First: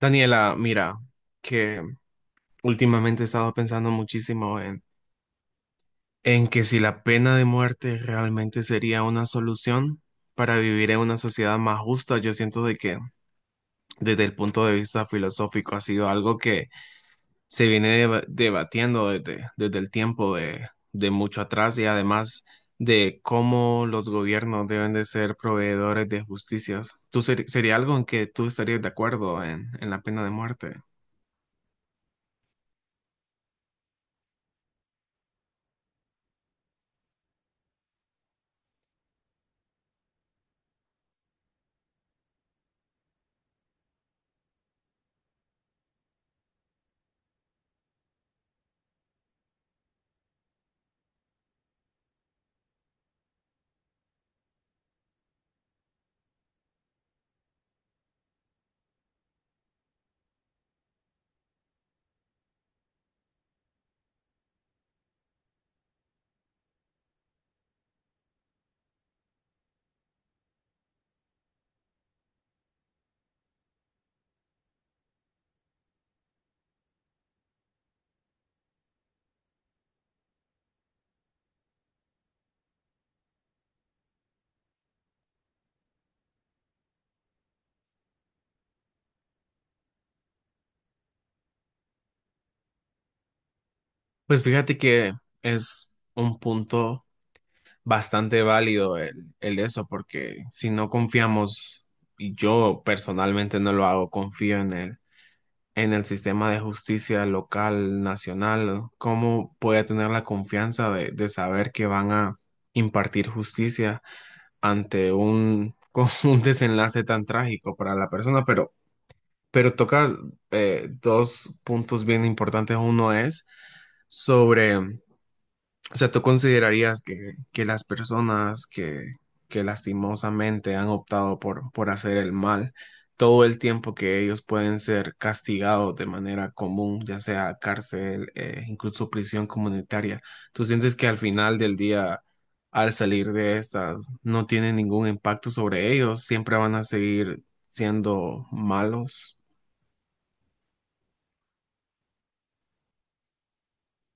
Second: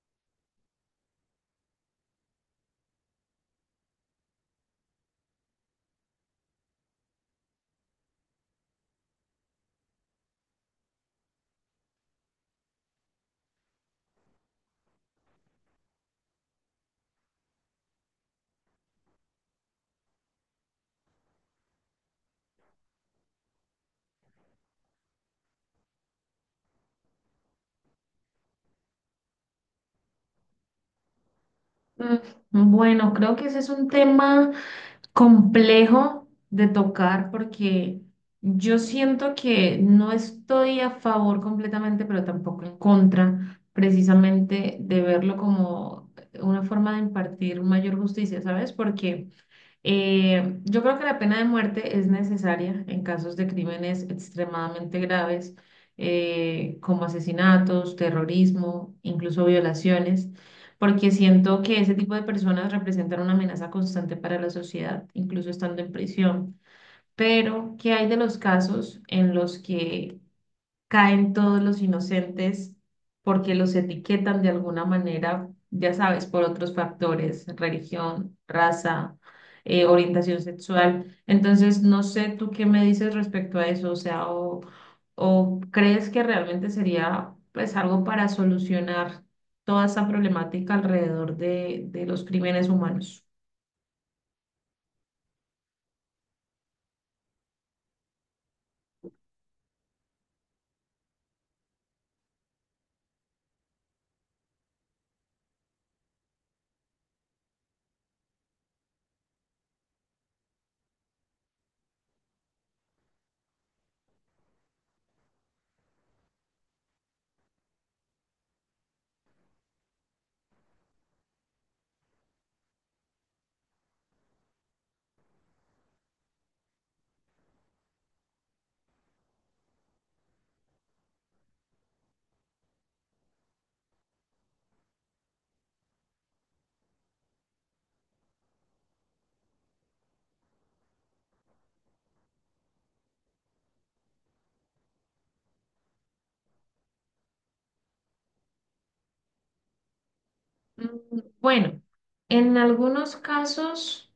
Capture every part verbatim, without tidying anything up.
Daniela, mira, que últimamente he estado pensando muchísimo en, en que si la pena de muerte realmente sería una solución para vivir en una sociedad más justa. Yo siento de que desde el punto de vista filosófico ha sido algo que se viene deba- debatiendo desde, desde el tiempo de, de mucho atrás, y además de cómo los gobiernos deben de ser proveedores de justicias. ¿Tú ser- sería algo en que tú estarías de acuerdo en, en la pena de muerte? Mm, Bueno, creo que ese es un tema complejo de tocar porque yo siento que no estoy a favor completamente, pero tampoco en contra, precisamente de verlo como una forma de impartir mayor justicia, ¿sabes? Porque eh, yo creo que la pena de muerte es necesaria en casos de crímenes extremadamente graves, eh, como asesinatos, terrorismo, incluso violaciones, porque siento que ese tipo de personas representan una amenaza constante para la sociedad, incluso estando en prisión. Pero ¿qué hay de los casos en los que caen todos los inocentes porque los etiquetan de alguna manera, ya sabes, por otros factores, religión, raza, eh, orientación sexual? Entonces, no sé tú qué me dices respecto a eso, o sea, o, o crees que realmente sería pues algo para solucionar toda esa problemática alrededor de, de los crímenes humanos. Pues fíjate que es un punto bastante válido el, el eso, porque si no confiamos, y yo personalmente no lo hago, confío en el, en el sistema de justicia local, nacional. ¿Cómo puede tener la confianza de, de saber que van a impartir justicia ante un, con un desenlace tan trágico para la persona? Pero, pero tocas eh, dos puntos bien importantes. Uno es sobre, o sea, ¿tú considerarías que, que las personas que, que lastimosamente han optado por, por hacer el mal, todo el tiempo que ellos pueden ser castigados de manera común, ya sea cárcel, eh, incluso prisión comunitaria? ¿Tú sientes que al final del día, al salir de estas, no tiene ningún impacto sobre ellos? ¿Siempre van a seguir siendo malos? Mm, Bueno, en algunos casos...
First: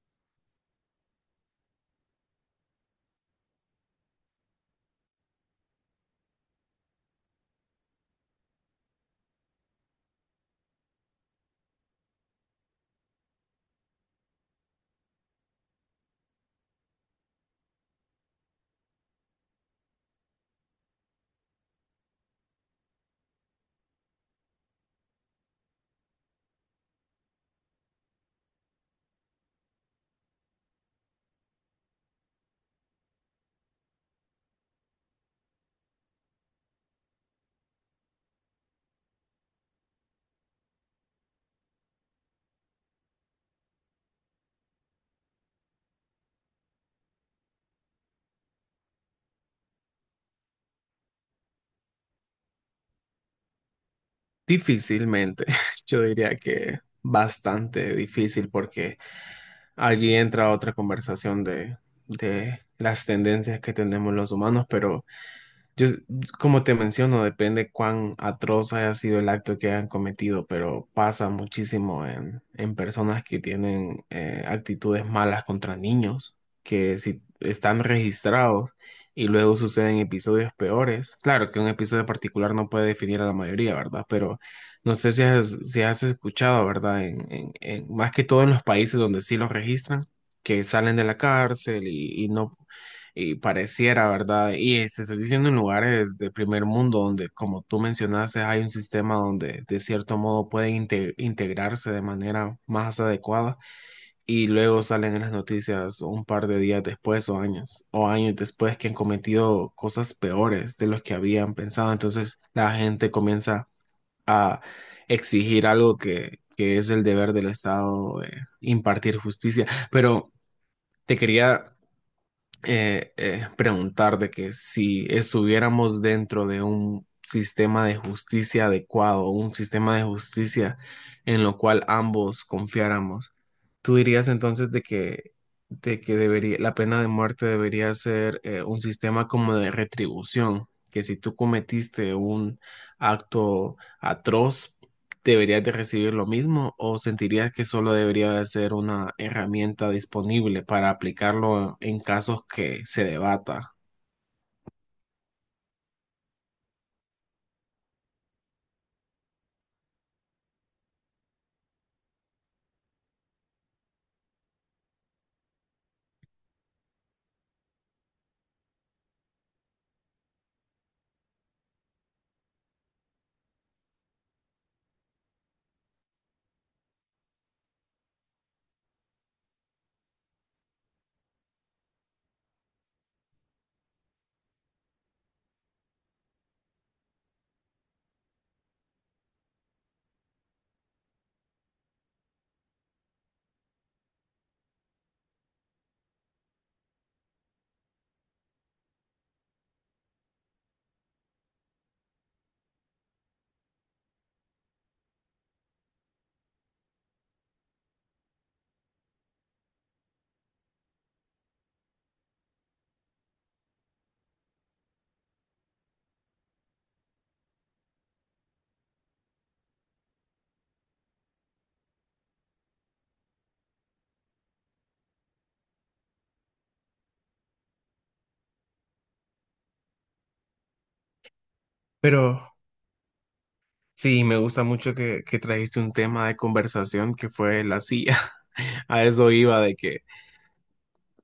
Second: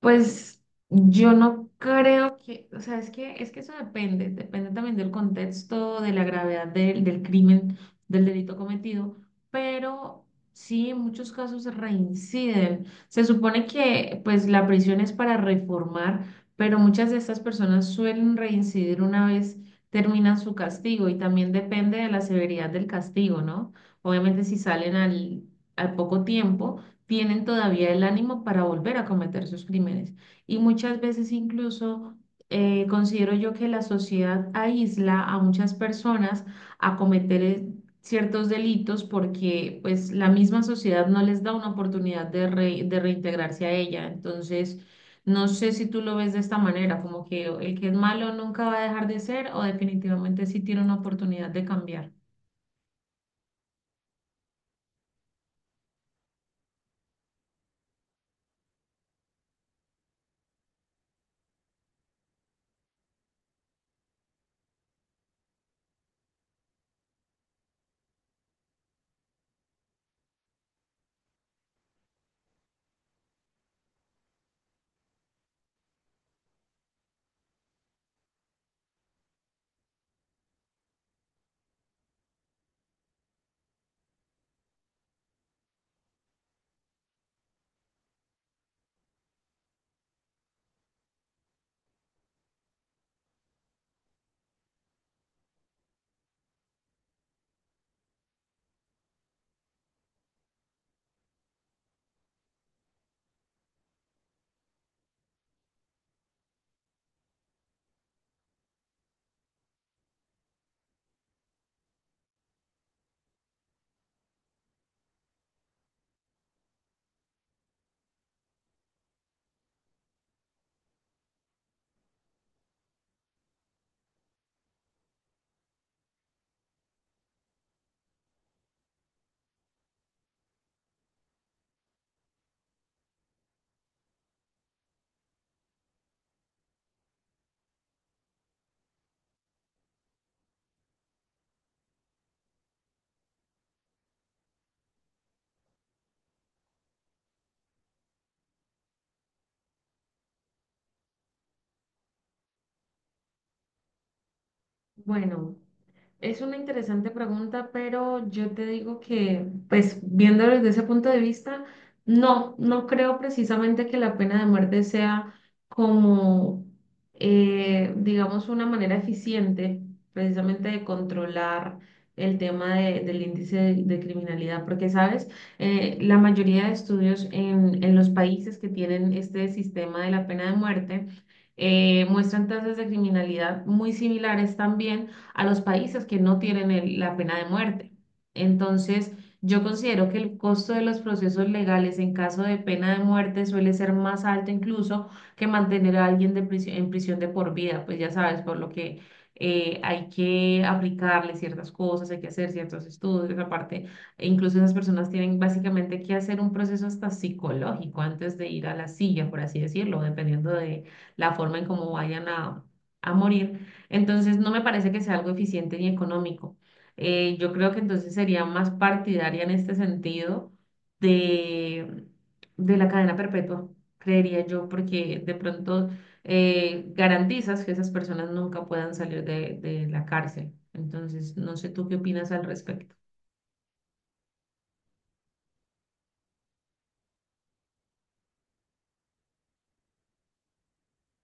Pues yo no creo que, o sea, es que, es que eso depende, depende también del contexto, de la gravedad del, del crimen, del delito cometido, pero sí, en muchos casos reinciden. Se supone que pues la prisión es para reformar, pero muchas de estas personas suelen reincidir una vez terminan su castigo y también depende de la severidad del castigo, ¿no? Obviamente si salen al, al poco tiempo tienen todavía el ánimo para volver a cometer sus crímenes. Y muchas veces incluso eh, considero yo que la sociedad aísla a muchas personas a cometer eh, ciertos delitos porque pues la misma sociedad no les da una oportunidad de, re- de reintegrarse a ella. Entonces, no sé si tú lo ves de esta manera, como que el que es malo nunca va a dejar de ser o definitivamente sí tiene una oportunidad de cambiar. Difícilmente, yo diría que bastante difícil, porque allí entra otra conversación de, de las tendencias que tenemos los humanos. Pero yo, s- como te menciono, depende cuán atroz haya sido el acto que hayan cometido, pero pasa muchísimo en, en personas que tienen eh, actitudes malas contra niños, que si están registrados y luego suceden episodios peores. Claro que un episodio particular no puede definir a la mayoría, ¿verdad? Pero no sé si has, si has escuchado, ¿verdad? En, en- en- más que todo en los países donde sí los registran, que salen de la cárcel y, y no, y pareciera, ¿verdad? Y eh, te estoy diciendo en lugares de primer mundo donde, como tú mencionaste, hay un sistema donde de cierto modo pueden inte- integrarse de manera más adecuada, y luego salen en las noticias un par de días después, o años o años después, que han cometido cosas peores de los que habían pensado. Entonces la gente comienza a exigir algo que, que es el deber del Estado, eh, impartir justicia. Pero te quería eh, eh, preguntar de que si estuviéramos dentro de un sistema de justicia adecuado, un sistema de justicia en lo cual ambos confiáramos, ¿tú dirías entonces de que, de que debería, la pena de muerte debería ser eh, un sistema como de retribución, que si tú cometiste un acto atroz, deberías de recibir lo mismo, o sentirías que solo debería de ser una herramienta disponible para aplicarlo en casos que se debata? Bueno. Es una interesante pregunta, pero yo te digo que, pues, viéndolo desde ese punto de vista, no, no creo precisamente que la pena de muerte sea como, eh, digamos, una manera eficiente precisamente de controlar el tema de- del índice de, de criminalidad, porque, ¿sabes? Eh, la mayoría de estudios en, en los países que tienen este sistema de la pena de muerte eh, muestran tasas de criminalidad muy similares también a los países que no tienen el- la pena de muerte. Entonces, yo considero que el costo de los procesos legales en caso de pena de muerte suele ser más alto incluso que mantener a alguien de prisi- en prisión de por vida, pues ya sabes, por lo que eh, hay que aplicarle ciertas cosas, hay que hacer ciertos estudios, aparte, e incluso esas personas tienen básicamente que hacer un proceso hasta psicológico antes de ir a la silla, por así decirlo, dependiendo de la forma en cómo vayan a, a morir. Entonces, no me parece que sea algo eficiente ni económico. Eh, yo creo que entonces sería más partidaria en este sentido de, de la cadena perpetua, creería yo, porque de pronto eh, garantizas que esas personas nunca puedan salir de, de la cárcel. Entonces, no sé tú qué opinas Pero al respecto. sí, me gusta mucho que, que trajiste un tema de conversación que fue la silla. A eso iba de que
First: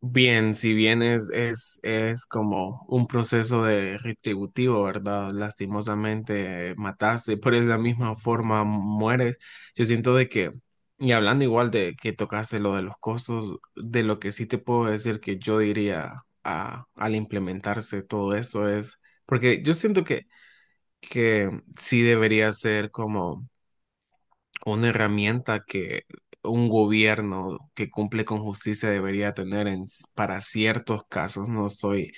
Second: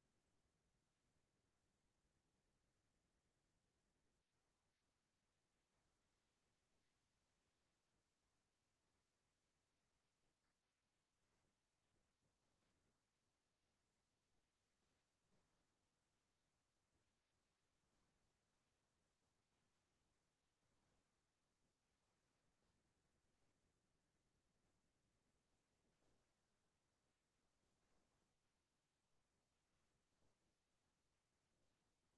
bien, si bien es, es, es como un proceso de retributivo, ¿verdad? Lastimosamente, eh, mataste, por esa misma forma mueres. Yo siento de que, y hablando igual de que tocaste lo de los costos, de lo que sí te puedo decir que yo diría a- al implementarse todo esto es, porque yo siento que, que sí debería ser como una herramienta que un gobierno que cumple con justicia debería tener en, s- para ciertos casos. No estoy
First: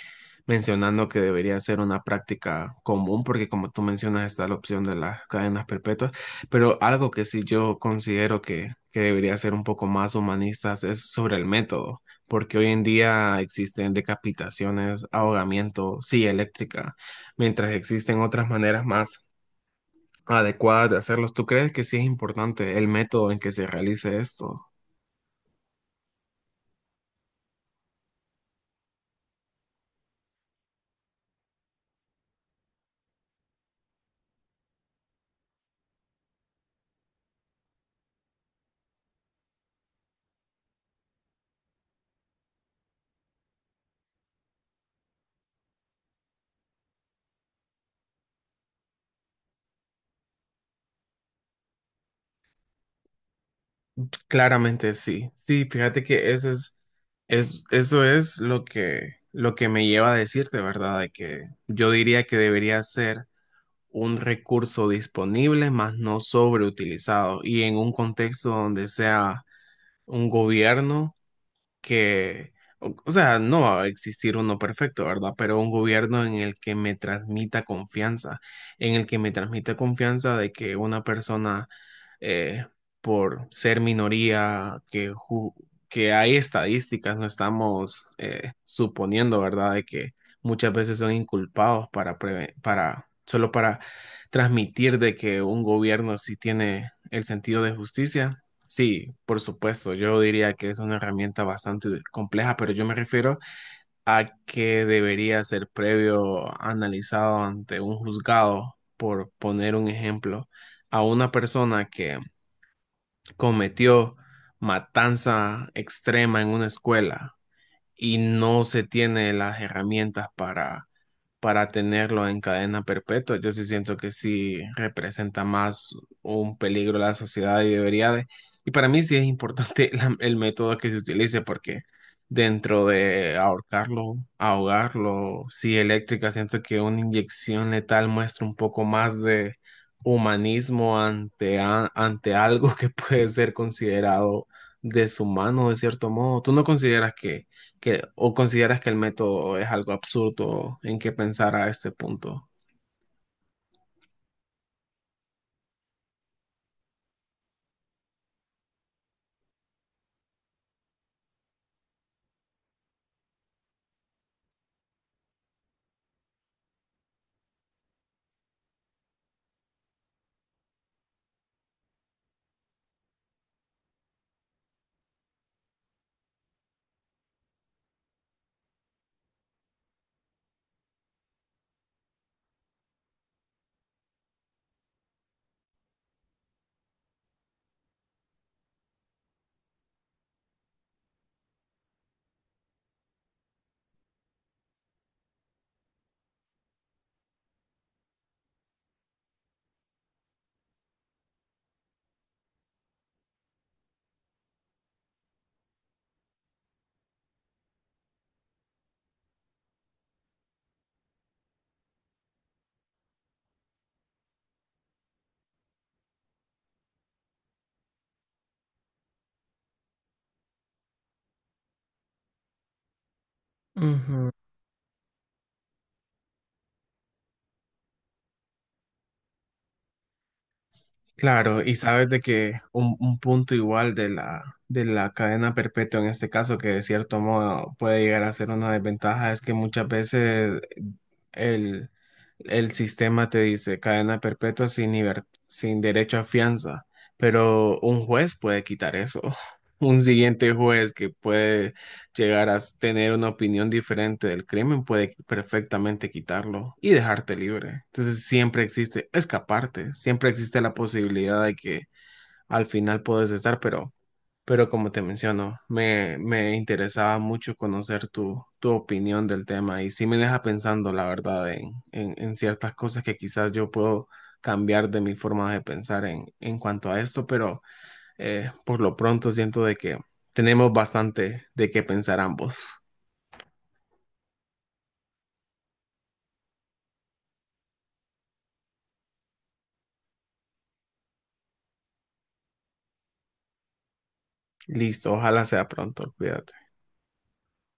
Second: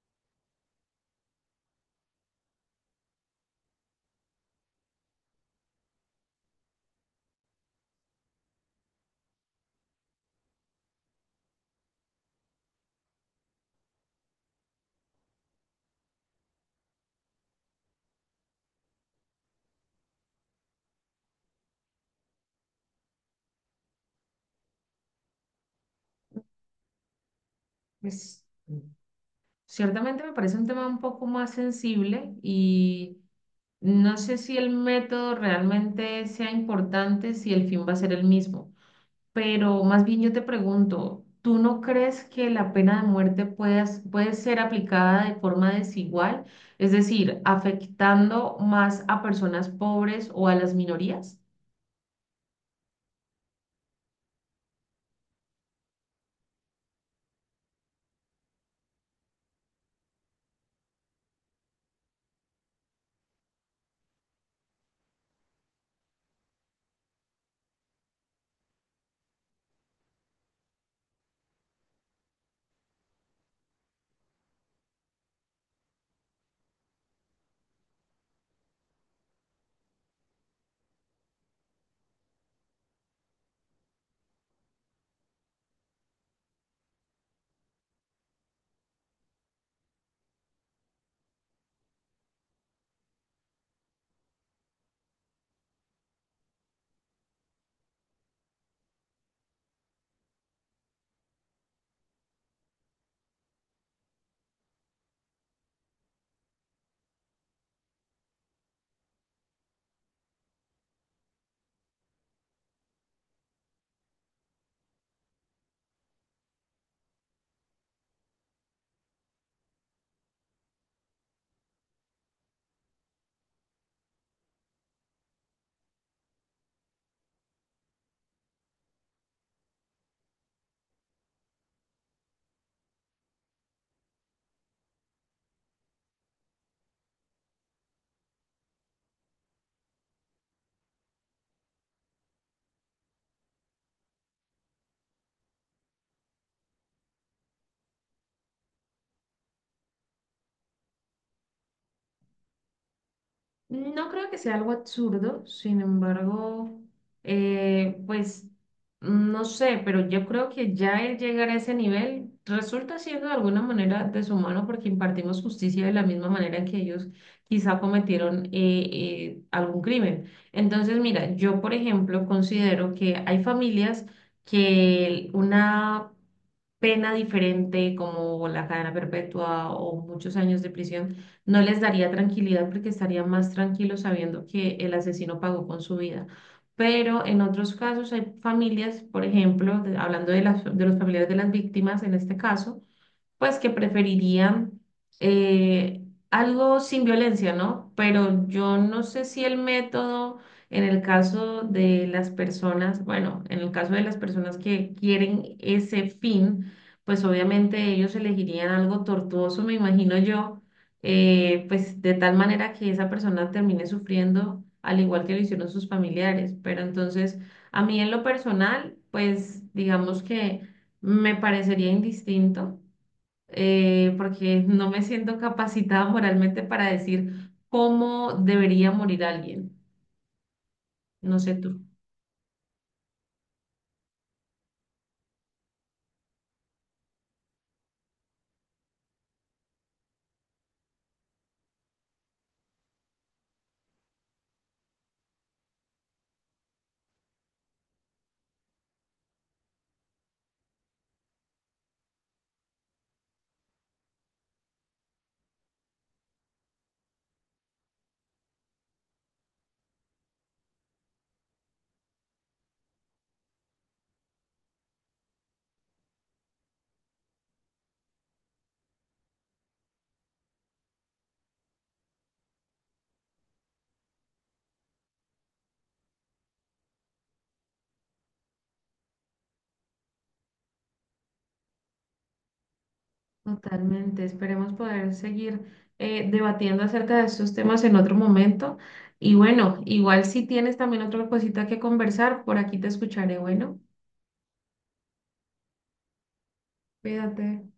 mencionando que debería ser una práctica común, porque como tú mencionas está la opción de las cadenas perpetuas, pero algo que sí yo considero que, que debería ser un poco más humanistas es sobre el método, porque hoy en día existen decapitaciones, ahogamiento, silla eléctrica, mientras existen otras maneras más adecuadas de hacerlos. ¿Tú crees que sí es importante el método en que se realice esto? Pues, ciertamente me parece un tema un poco más sensible y no sé si el método realmente sea importante, si el fin va a ser el mismo. Pero más bien yo te pregunto, ¿tú no crees que la pena de muerte puedas- puede ser aplicada de forma desigual? Es decir, ¿afectando más a personas pobres o a las minorías? Claramente sí. Sí, fíjate que ese es, es- eso es lo que, lo que me lleva a decirte, ¿verdad? De que yo diría que debería ser un recurso disponible, más no sobreutilizado, y en un contexto donde sea un gobierno. Que, o, o sea, no va a existir uno perfecto, ¿verdad? Pero un gobierno en el que me transmita confianza, en el que me transmita confianza de que una persona, eh, por ser minoría, que, ju- que hay estadísticas, no estamos eh, suponiendo, ¿verdad? De que muchas veces son inculpados para, preve- para, solo para transmitir de que un gobierno sí tiene el sentido de justicia. Sí, por supuesto, yo diría que es una herramienta bastante compleja, pero yo me refiero a que debería ser previo analizado ante un juzgado, por poner un ejemplo, a una persona que cometió matanza extrema en una escuela y no se tiene las herramientas para, para tenerlo en cadena perpetua. Yo sí siento que sí representa más un peligro a la sociedad, y debería de... Y para mí sí es importante la- el método que se utilice, porque dentro de ahorcarlo, ahogarlo, sí eléctrica, siento que una inyección letal muestra un poco más de humanismo ante, a- ante algo que puede ser considerado deshumano de cierto modo. ¿Tú no consideras que que, o consideras que el método es algo absurdo en que pensar a este punto? No creo que sea algo absurdo, sin embargo, eh, pues no sé, pero yo creo que ya el llegar a ese nivel resulta siendo de alguna manera deshumano porque impartimos justicia de la misma manera en que ellos quizá cometieron eh, eh, algún crimen. Entonces, mira, yo por ejemplo considero que hay familias que una pena diferente como la cadena perpetua o muchos años de prisión, no les daría tranquilidad porque estarían más tranquilos sabiendo que el asesino pagó con su vida. Pero en otros casos hay familias, por ejemplo, de- hablando de las, de los familiares de las víctimas en este caso, pues que preferirían eh, algo sin violencia, ¿no? Pero yo no sé si el método en el caso de las personas, bueno, en el caso de las personas que quieren ese fin, pues obviamente ellos elegirían algo tortuoso, me imagino yo, eh, pues de tal manera que esa persona termine sufriendo al igual que lo hicieron sus familiares. Pero entonces, a mí en lo personal, pues digamos que me parecería indistinto eh, Ujú. porque no me siento capacitada moralmente para decir cómo debería morir alguien. No sé Claro, tú. y sabes de que un, un punto igual de la, de la cadena perpetua en este caso, que de cierto modo puede llegar a ser una desventaja, es que muchas veces el, el sistema te dice cadena perpetua sin liber- sin derecho a fianza, pero un juez puede quitar eso. Un siguiente juez que puede llegar a s- tener una opinión diferente del crimen puede perfectamente quitarlo y dejarte libre. Entonces siempre existe escaparte, siempre existe la posibilidad de que al final puedes estar, pero pero como te menciono, me, me interesaba mucho conocer tu, tu opinión del tema, y sí me deja pensando, la verdad, en, en, en ciertas cosas que quizás yo puedo cambiar de mi forma de pensar en, en cuanto a esto. Pero eh, por lo pronto siento de que tenemos bastante de qué pensar ambos. Totalmente. Esperemos poder seguir eh, debatiendo acerca de estos temas en otro momento. Y bueno, igual si tienes también otra cosita que conversar, por aquí te escucharé. Bueno, Listo, ojalá sea pronto, cuídate. cuídate.